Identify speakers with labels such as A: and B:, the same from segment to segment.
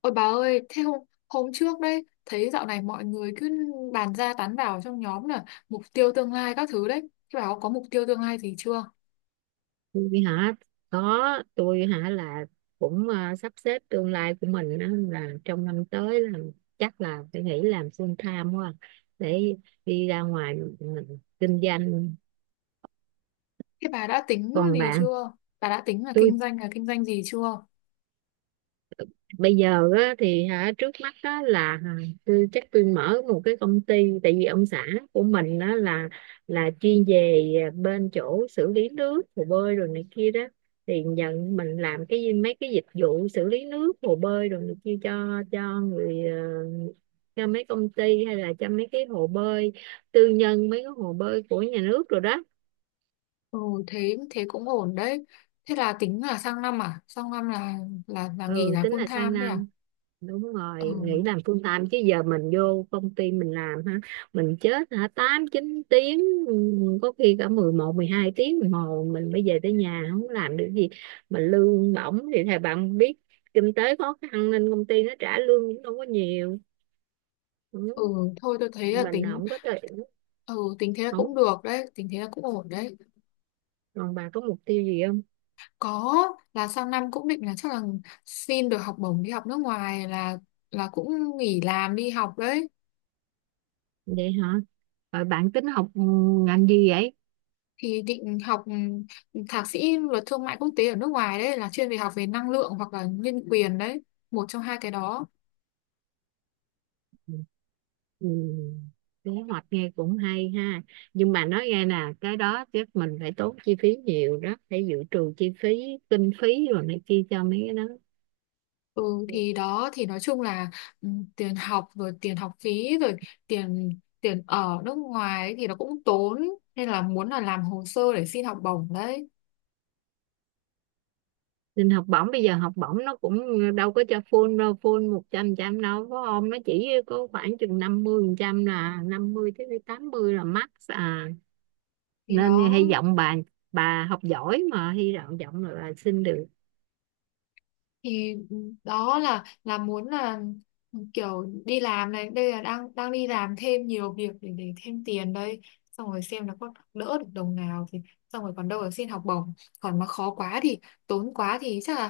A: Ôi bà ơi, thế hôm trước đấy, thấy dạo này mọi người cứ bàn ra tán vào trong nhóm là mục tiêu tương lai các thứ đấy. Thế bà có mục tiêu tương lai gì chưa?
B: Tôi hả? Có. Tôi hả là cũng sắp xếp tương lai của mình á, là trong năm tới là chắc là phải nghĩ làm full time quá, để đi ra ngoài mình kinh doanh.
A: Thế bà đã tính
B: Còn
A: gì
B: bạn?
A: chưa? Bà đã tính là
B: Tôi
A: kinh doanh gì chưa?
B: bây giờ á, thì hả trước mắt á, là hả, tôi chắc tôi mở một cái công ty. Tại vì ông xã của mình á, là chuyên về, bên chỗ xử lý nước hồ bơi rồi này kia đó, thì nhận mình làm cái mấy cái dịch vụ xử lý nước hồ bơi rồi này kia cho người, cho mấy công ty hay là cho mấy cái hồ bơi tư nhân, mấy cái hồ bơi của nhà nước rồi đó.
A: Ừ, thế thế cũng ổn đấy. Thế là tính là sang năm à? Sang năm là nghỉ
B: Ừ,
A: là
B: tính
A: full
B: là sang
A: time đấy à?
B: năm, đúng
A: Ừ,
B: rồi, nghỉ làm full time chứ giờ mình vô công ty mình làm ha, mình chết hả, 8, 9 tiếng, ừ, có khi cả 11, 12 tiếng đồng hồ mình mới về tới nhà không làm được gì, mà lương bổng thì thầy bạn biết, kinh tế khó khăn nên công ty nó trả lương cũng đâu có nhiều. Ừ.
A: ừ thôi tôi thấy là
B: Mình
A: tính
B: không có thể.
A: ừ tính thế là
B: Không.
A: cũng được đấy, tính thế là cũng ổn đấy.
B: Còn bà có mục tiêu gì không?
A: Có, là sang năm cũng định là chắc là xin được học bổng đi học nước ngoài là cũng nghỉ làm đi học đấy.
B: Vậy hả? Rồi bạn tính học, ngành gì vậy?
A: Thì định học thạc sĩ luật thương mại quốc tế ở nước ngoài đấy, là chuyên về học về năng lượng hoặc là nhân quyền đấy, một trong hai cái đó.
B: Ừ. Kế hoạch nghe cũng hay ha, nhưng mà nói nghe nè, cái đó chắc mình phải tốn chi phí nhiều đó, phải dự trù chi phí, kinh phí rồi này kia cho mấy cái đó.
A: Ừ thì đó thì nói chung là ừ, tiền học rồi tiền học phí rồi tiền tiền ở nước ngoài ấy thì nó cũng tốn, nên là muốn là làm hồ sơ để xin học bổng đấy.
B: Nên học bổng, bây giờ học bổng nó cũng đâu có cho full đâu, full một trăm trăm đâu có không, nó chỉ có khoảng chừng 50%, là 50 tới 80 là max à.
A: Thì
B: Nên
A: đó
B: hy vọng bà học giỏi mà hy vọng vọng là bà xin được.
A: thì đó là muốn là kiểu đi làm này đây, là đang đang đi làm thêm nhiều việc để thêm tiền đây, xong rồi xem là có đỡ được đồng nào thì xong rồi còn đâu là xin học bổng, còn mà khó quá thì tốn quá thì chắc là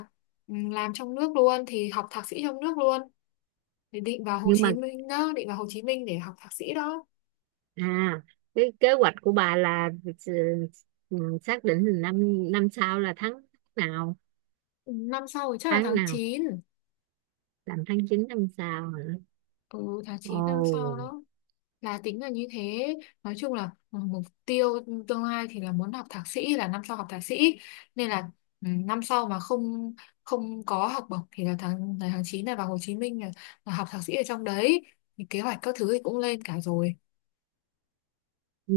A: làm trong nước luôn thì học thạc sĩ trong nước luôn, thì định vào Hồ
B: Nhưng mà,
A: Chí Minh đó, định vào Hồ Chí Minh để học thạc sĩ đó.
B: À, cái kế hoạch của bà là ừ, xác định là năm năm sau là nào,
A: Ừ, năm sau thì chắc là
B: tháng
A: tháng
B: nào,
A: chín,
B: làm tháng 9 năm sau hả?
A: ừ tháng chín năm sau
B: Ồ.
A: đó, là tính là như thế. Nói chung là mục tiêu tương lai thì là muốn học thạc sĩ, là năm sau học thạc sĩ, nên là năm sau mà không không có học bổng thì là tháng 9 này vào Hồ Chí Minh là học thạc sĩ ở trong đấy, thì kế hoạch các thứ thì cũng lên cả rồi.
B: Ừ.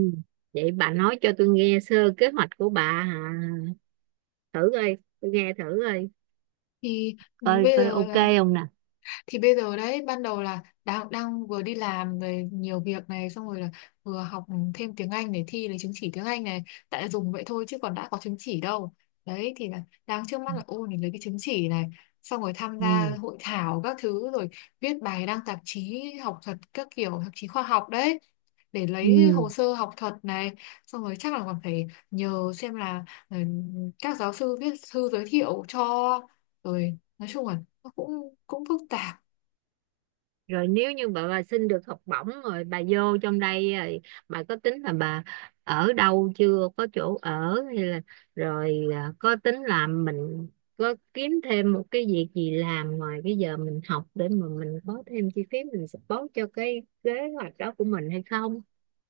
B: Vậy bà nói cho tôi nghe sơ kế hoạch của bà hả? Thử coi, tôi nghe thử coi,
A: Thì ừ,
B: coi
A: bây
B: coi
A: giờ
B: ok
A: là
B: không nè.
A: thì bây giờ đấy, ban đầu là đang đang vừa đi làm rồi nhiều việc này, xong rồi là vừa học thêm tiếng Anh để thi lấy chứng chỉ tiếng Anh này, tại là dùng vậy thôi chứ còn đã có chứng chỉ đâu. Đấy thì là đang trước mắt là ôn để lấy cái chứng chỉ này, xong rồi tham gia
B: Ừ.
A: hội thảo các thứ, rồi viết bài đăng tạp chí học thuật các kiểu tạp chí khoa học đấy, để lấy
B: Ừ.
A: hồ sơ học thuật này. Xong rồi chắc là còn phải nhờ xem là các giáo sư viết thư giới thiệu cho, rồi nói chung là nó cũng cũng phức tạp.
B: Rồi nếu như bà xin được học bổng rồi bà vô trong đây rồi, bà có tính là bà ở đâu chưa, có chỗ ở hay là rồi, có tính làm mình có kiếm thêm một cái việc gì làm ngoài cái giờ mình học để mà mình có thêm chi phí mình support cho cái kế hoạch đó của mình hay không?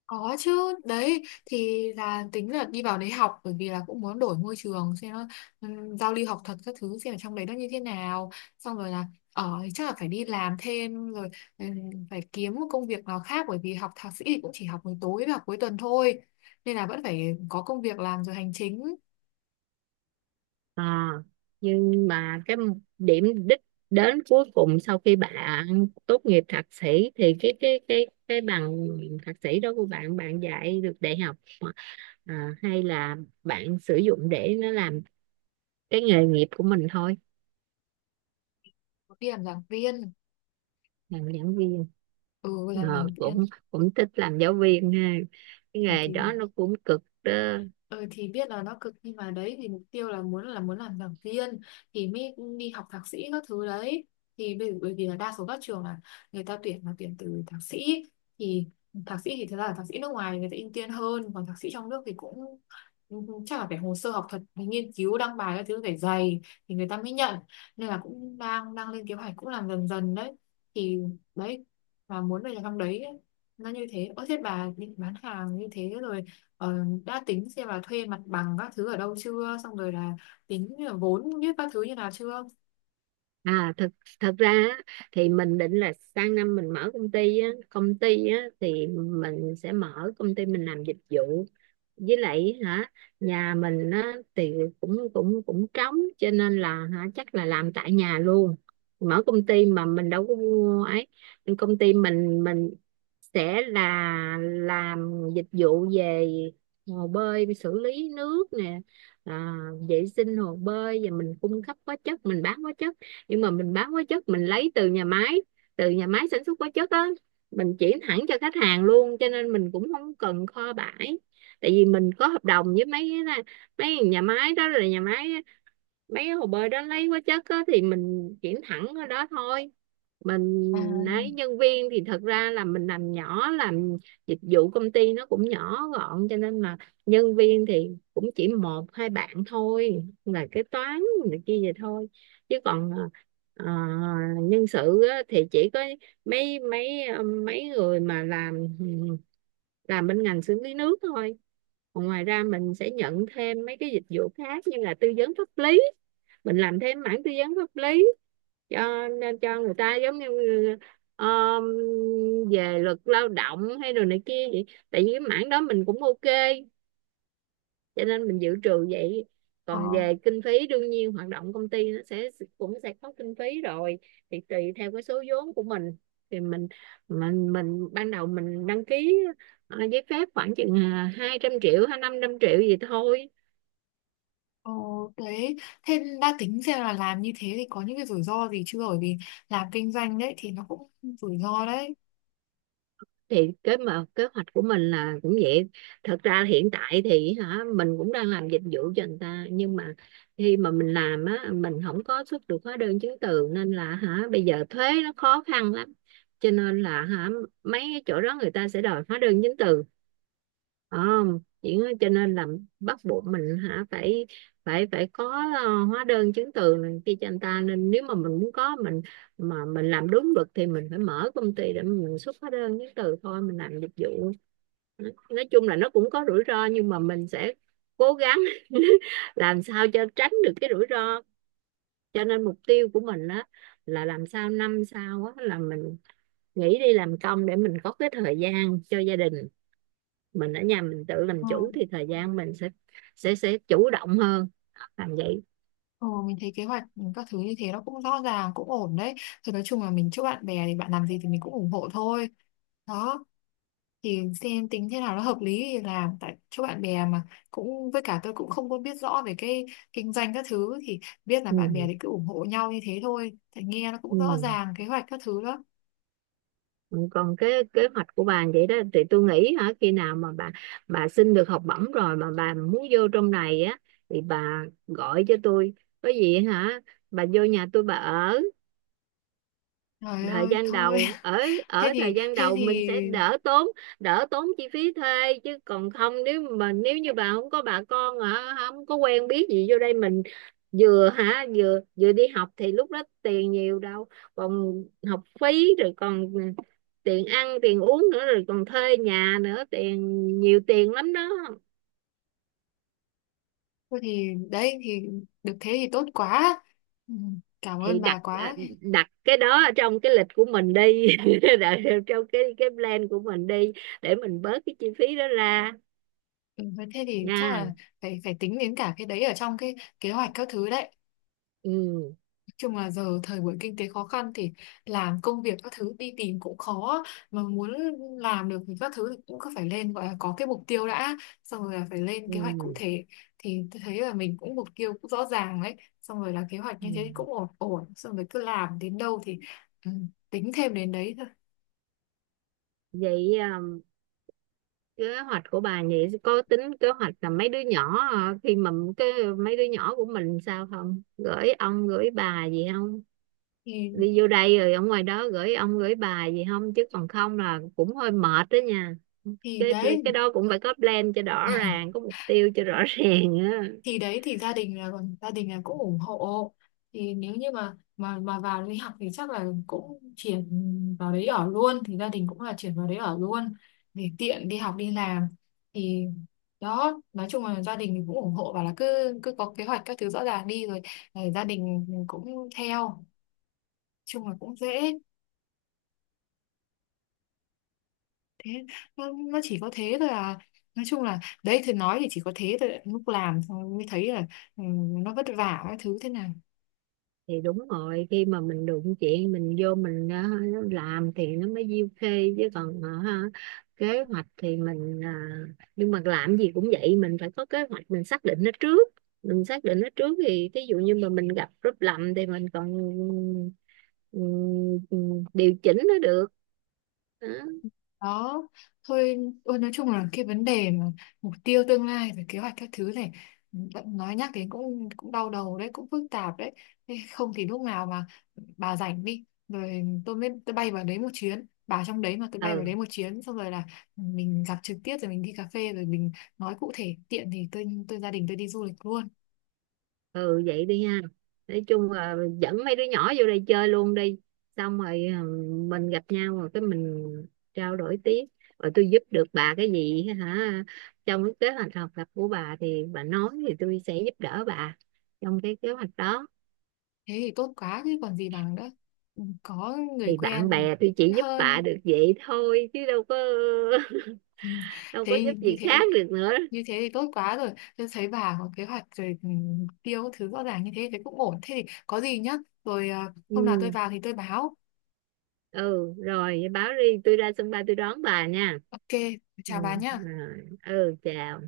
A: Có chứ, đấy thì là tính là đi vào đấy học, bởi vì là cũng muốn đổi môi trường xem nó, giao lưu học thuật các thứ xem ở trong đấy nó như thế nào. Xong rồi là ở thì chắc là phải đi làm thêm rồi, phải kiếm một công việc nào khác, bởi vì học thạc sĩ thì cũng chỉ học buổi tối và học cuối tuần thôi. Nên là vẫn phải có công việc làm rồi hành chính,
B: à, nhưng mà cái điểm đích đến cuối cùng sau khi bạn tốt nghiệp thạc sĩ thì cái bằng thạc sĩ đó của bạn, bạn dạy được đại học, hay là bạn sử dụng để nó làm cái nghề nghiệp của mình thôi?
A: đi làm giảng viên,
B: Làm giảng viên.
A: ừ làm
B: Ờ,
A: giảng viên.
B: cũng cũng thích làm giáo viên ha, cái
A: ừ,
B: nghề
A: thì
B: đó nó cũng cực đó.
A: Ừ, thì biết là nó cực, nhưng mà đấy thì mục tiêu là muốn làm giảng viên thì mới đi học thạc sĩ các thứ đấy, thì bởi vì là đa số các trường là người ta tuyển là tuyển từ thạc sĩ. Thì thạc sĩ thì thật ra là thạc sĩ nước ngoài người ta ưu tiên hơn, còn thạc sĩ trong nước thì cũng cũng chắc là phải hồ sơ học thuật phải nghiên cứu đăng bài các thứ phải dày thì người ta mới nhận, nên là cũng đang đang lên kế hoạch cũng làm dần dần đấy, thì đấy, và muốn về làm trong đấy, nó như thế. Ơ thế bà định bán hàng như thế rồi, ờ, đã tính xem là thuê mặt bằng các thứ ở đâu chưa, xong rồi là tính là vốn như các thứ như nào chưa?
B: Thật thật ra á, thì mình định là sang năm mình mở công ty á, thì mình sẽ mở công ty mình làm dịch vụ. Với lại hả, nhà mình á thì cũng cũng cũng trống cho nên là hả chắc là làm tại nhà luôn, mở công ty mà mình đâu có mua ấy. Nhưng công ty mình, sẽ là làm dịch vụ về hồ bơi xử lý nước nè, à, vệ sinh hồ bơi, và mình cung cấp hóa chất, mình bán hóa chất. Nhưng mà mình bán hóa chất mình lấy từ nhà máy sản xuất hóa chất á, mình chuyển thẳng cho khách hàng luôn cho nên mình cũng không cần kho bãi. Tại vì mình có hợp đồng với mấy cái, mấy nhà máy đó, là nhà máy mấy cái hồ bơi đó lấy hóa chất á, thì mình chuyển thẳng ở đó thôi. Mình
A: À,
B: ấy nhân viên thì thật ra là mình làm nhỏ, làm dịch vụ, công ty nó cũng nhỏ gọn cho nên là nhân viên thì cũng chỉ một hai bạn thôi, là kế toán này kia vậy thôi. Chứ còn ờ, nhân sự á, thì chỉ có mấy mấy ờ, mấy người mà làm bên ngành xử lý nước thôi. Còn ngoài ra mình sẽ nhận thêm mấy cái dịch vụ khác, như là tư vấn pháp lý. Mình làm thêm mảng tư vấn pháp lý, cho nên cho người ta giống như, ờ, về luật lao động hay đồ này kia vậy, tại vì cái mảng đó mình cũng ok, cho nên mình dự trù vậy.
A: ờ,
B: Còn về kinh phí, đương nhiên hoạt động công ty nó sẽ sẽ có kinh phí rồi. Thì tùy theo cái số vốn của mình, thì mình ban đầu mình đăng ký, giấy phép khoảng chừng, 200 triệu hay 500 triệu gì thôi.
A: ờ, đấy thế đã tính xem là làm như thế thì có những cái rủi ro gì chưa, bởi vì làm kinh doanh đấy thì nó cũng rủi ro đấy.
B: Thì cái mà kế hoạch của mình là cũng vậy. Thật ra hiện tại thì hả mình cũng đang làm dịch vụ cho người ta, nhưng mà khi mà mình làm á, mình không có xuất được hóa đơn chứng từ nên là hả bây giờ thuế nó khó khăn lắm, cho nên là hả mấy cái chỗ đó người ta sẽ đòi hóa đơn chứng từ không chỉ, cho nên là bắt buộc mình hả phải phải phải có, hóa đơn chứng từ này kia cho anh ta. Nên nếu mà mình muốn có mà mình làm đúng luật thì mình phải mở công ty để mình xuất hóa đơn chứng từ thôi, mình làm dịch vụ. Nói chung là nó cũng có rủi ro, nhưng mà mình sẽ cố gắng làm sao cho tránh được cái rủi ro. Cho nên mục tiêu của mình á là làm sao năm sau á là mình nghỉ đi làm công để mình có cái thời gian cho gia đình. Mình ở nhà mình tự làm
A: Ờ.
B: chủ thì thời gian mình sẽ chủ động hơn, làm vậy.
A: Ừ, mình thấy kế hoạch các thứ như thế nó cũng rõ ràng cũng ổn đấy, thì nói chung là mình chúc bạn bè thì bạn làm gì thì mình cũng ủng hộ thôi đó, thì xem tính thế nào nó hợp lý thì làm, tại chỗ bạn bè mà. Cũng với cả tôi cũng không có biết rõ về cái kinh doanh các thứ, thì biết là bạn bè
B: Ừ.
A: thì cứ ủng hộ nhau như thế thôi, tại nghe nó cũng rõ
B: Ừ.
A: ràng kế hoạch các thứ đó.
B: Ừ, còn cái kế hoạch của bà vậy đó thì tôi nghĩ hả khi nào mà bà xin được học bổng rồi mà bà muốn vô trong này á thì bà gọi cho tôi. Có gì hả bà vô nhà tôi bà ở
A: Trời
B: thời
A: ơi
B: gian
A: thôi!
B: đầu, ở ở
A: thế
B: thời
A: thì
B: gian
A: thế
B: đầu
A: thì
B: mình sẽ đỡ tốn, chi phí thuê. Chứ còn không nếu nếu như bà không có bà con hả không có quen biết gì vô đây, mình vừa hả vừa vừa đi học thì lúc đó tiền nhiều đâu, còn học phí rồi còn tiền ăn tiền uống nữa rồi còn thuê nhà nữa, tiền nhiều tiền lắm đó.
A: thôi thì đấy thì được thế thì tốt quá, ừ, cảm
B: Thì
A: ơn bà
B: đặt, à,
A: quá.
B: đặt cái đó ở trong cái lịch của mình đi. Đặt trong cái plan của mình đi, để mình bớt cái chi phí đó ra
A: ừ, Thế thì chắc là
B: nha.
A: phải phải tính đến cả cái đấy ở trong cái kế hoạch các thứ đấy.
B: Ừ,
A: Chung là giờ thời buổi kinh tế khó khăn thì làm công việc các thứ đi tìm cũng khó, mà muốn làm được thì các thứ thì cũng cứ phải lên, gọi là có cái mục tiêu đã, xong rồi là phải lên
B: ừ,
A: kế hoạch cụ thể, thì tôi thấy là mình cũng mục tiêu cũng rõ ràng đấy, xong rồi là kế hoạch
B: ừ.
A: như thế thì cũng ổn ổn, xong rồi cứ làm đến đâu thì ừ, tính thêm đến đấy thôi.
B: Vậy, kế hoạch của bà vậy có tính kế hoạch là mấy đứa nhỏ, khi mà cái mấy đứa nhỏ của mình sao không gửi ông gửi bà gì không,
A: thì
B: đi vô đây rồi ở ngoài đó gửi ông gửi bà gì không, chứ còn không là cũng hơi mệt đó nha.
A: thì
B: cái
A: đấy,
B: cái đó cũng phải có plan cho rõ ràng, có mục tiêu cho rõ ràng á.
A: thì đấy thì gia đình là cũng ủng hộ, thì nếu như mà vào đi học thì chắc là cũng chuyển vào đấy ở luôn, thì gia đình cũng là chuyển vào đấy ở luôn để tiện đi học đi làm. Thì đó nói chung là gia đình thì cũng ủng hộ, và là cứ cứ có kế hoạch các thứ rõ ràng đi rồi gia đình cũng theo, chung là cũng dễ. Thế nó, nó chỉ có thế thôi à, nói chung là đấy, thì nói thì chỉ có thế thôi, lúc làm xong mới thấy là ừ, nó vất vả các thứ thế nào
B: Thì đúng rồi, khi mà mình đụng chuyện mình vô mình, làm thì nó mới diêu khê, chứ còn kế hoạch thì mình, nhưng mà làm gì cũng vậy mình phải có kế hoạch, mình xác định nó trước. Mình xác định nó trước thì thí dụ như mà mình gặp rút lầm thì mình còn ừ, ừ, điều chỉnh nó được. Đó.
A: đó thôi. Ôi nói chung là cái vấn đề mà mục tiêu tương lai rồi kế hoạch các thứ này bạn nói nhắc đến cũng cũng đau đầu đấy, cũng phức tạp đấy. Thế không thì lúc nào mà bà rảnh đi rồi tôi bay vào đấy một chuyến, bà trong đấy mà tôi bay vào đấy
B: Ừ,
A: một chuyến, xong rồi là mình gặp trực tiếp rồi mình đi cà phê rồi mình nói cụ thể, tiện thì tôi gia đình tôi đi du lịch luôn.
B: ừ, vậy đi ha, nói chung là dẫn mấy đứa nhỏ vô đây chơi luôn đi, xong rồi, mình gặp nhau rồi cái mình trao đổi tiếp. Rồi tôi giúp được bà cái gì hả trong cái kế hoạch học tập của bà thì bà nói, thì tôi sẽ giúp đỡ bà trong cái kế hoạch đó.
A: Thế thì tốt quá chứ còn gì bằng nữa. Ừ, có người
B: Thì bạn
A: quen
B: bè
A: thì
B: tôi
A: vẫn
B: chỉ giúp bà
A: hơn.
B: được vậy thôi chứ đâu có,
A: Ừ.
B: đâu có giúp
A: thế như
B: gì khác
A: thế
B: được nữa.
A: như thế thì tốt quá rồi, tôi thấy bà có kế hoạch rồi, ừ, mục tiêu các thứ rõ ràng như thế thì cũng ổn, thế thì có gì nhá, rồi hôm nào tôi
B: Ừ,
A: vào thì tôi báo.
B: ừ, rồi báo đi tôi ra sân bay tôi đón bà nha.
A: OK,
B: Ừ,
A: chào bà nhá.
B: rồi. Ừ, chào.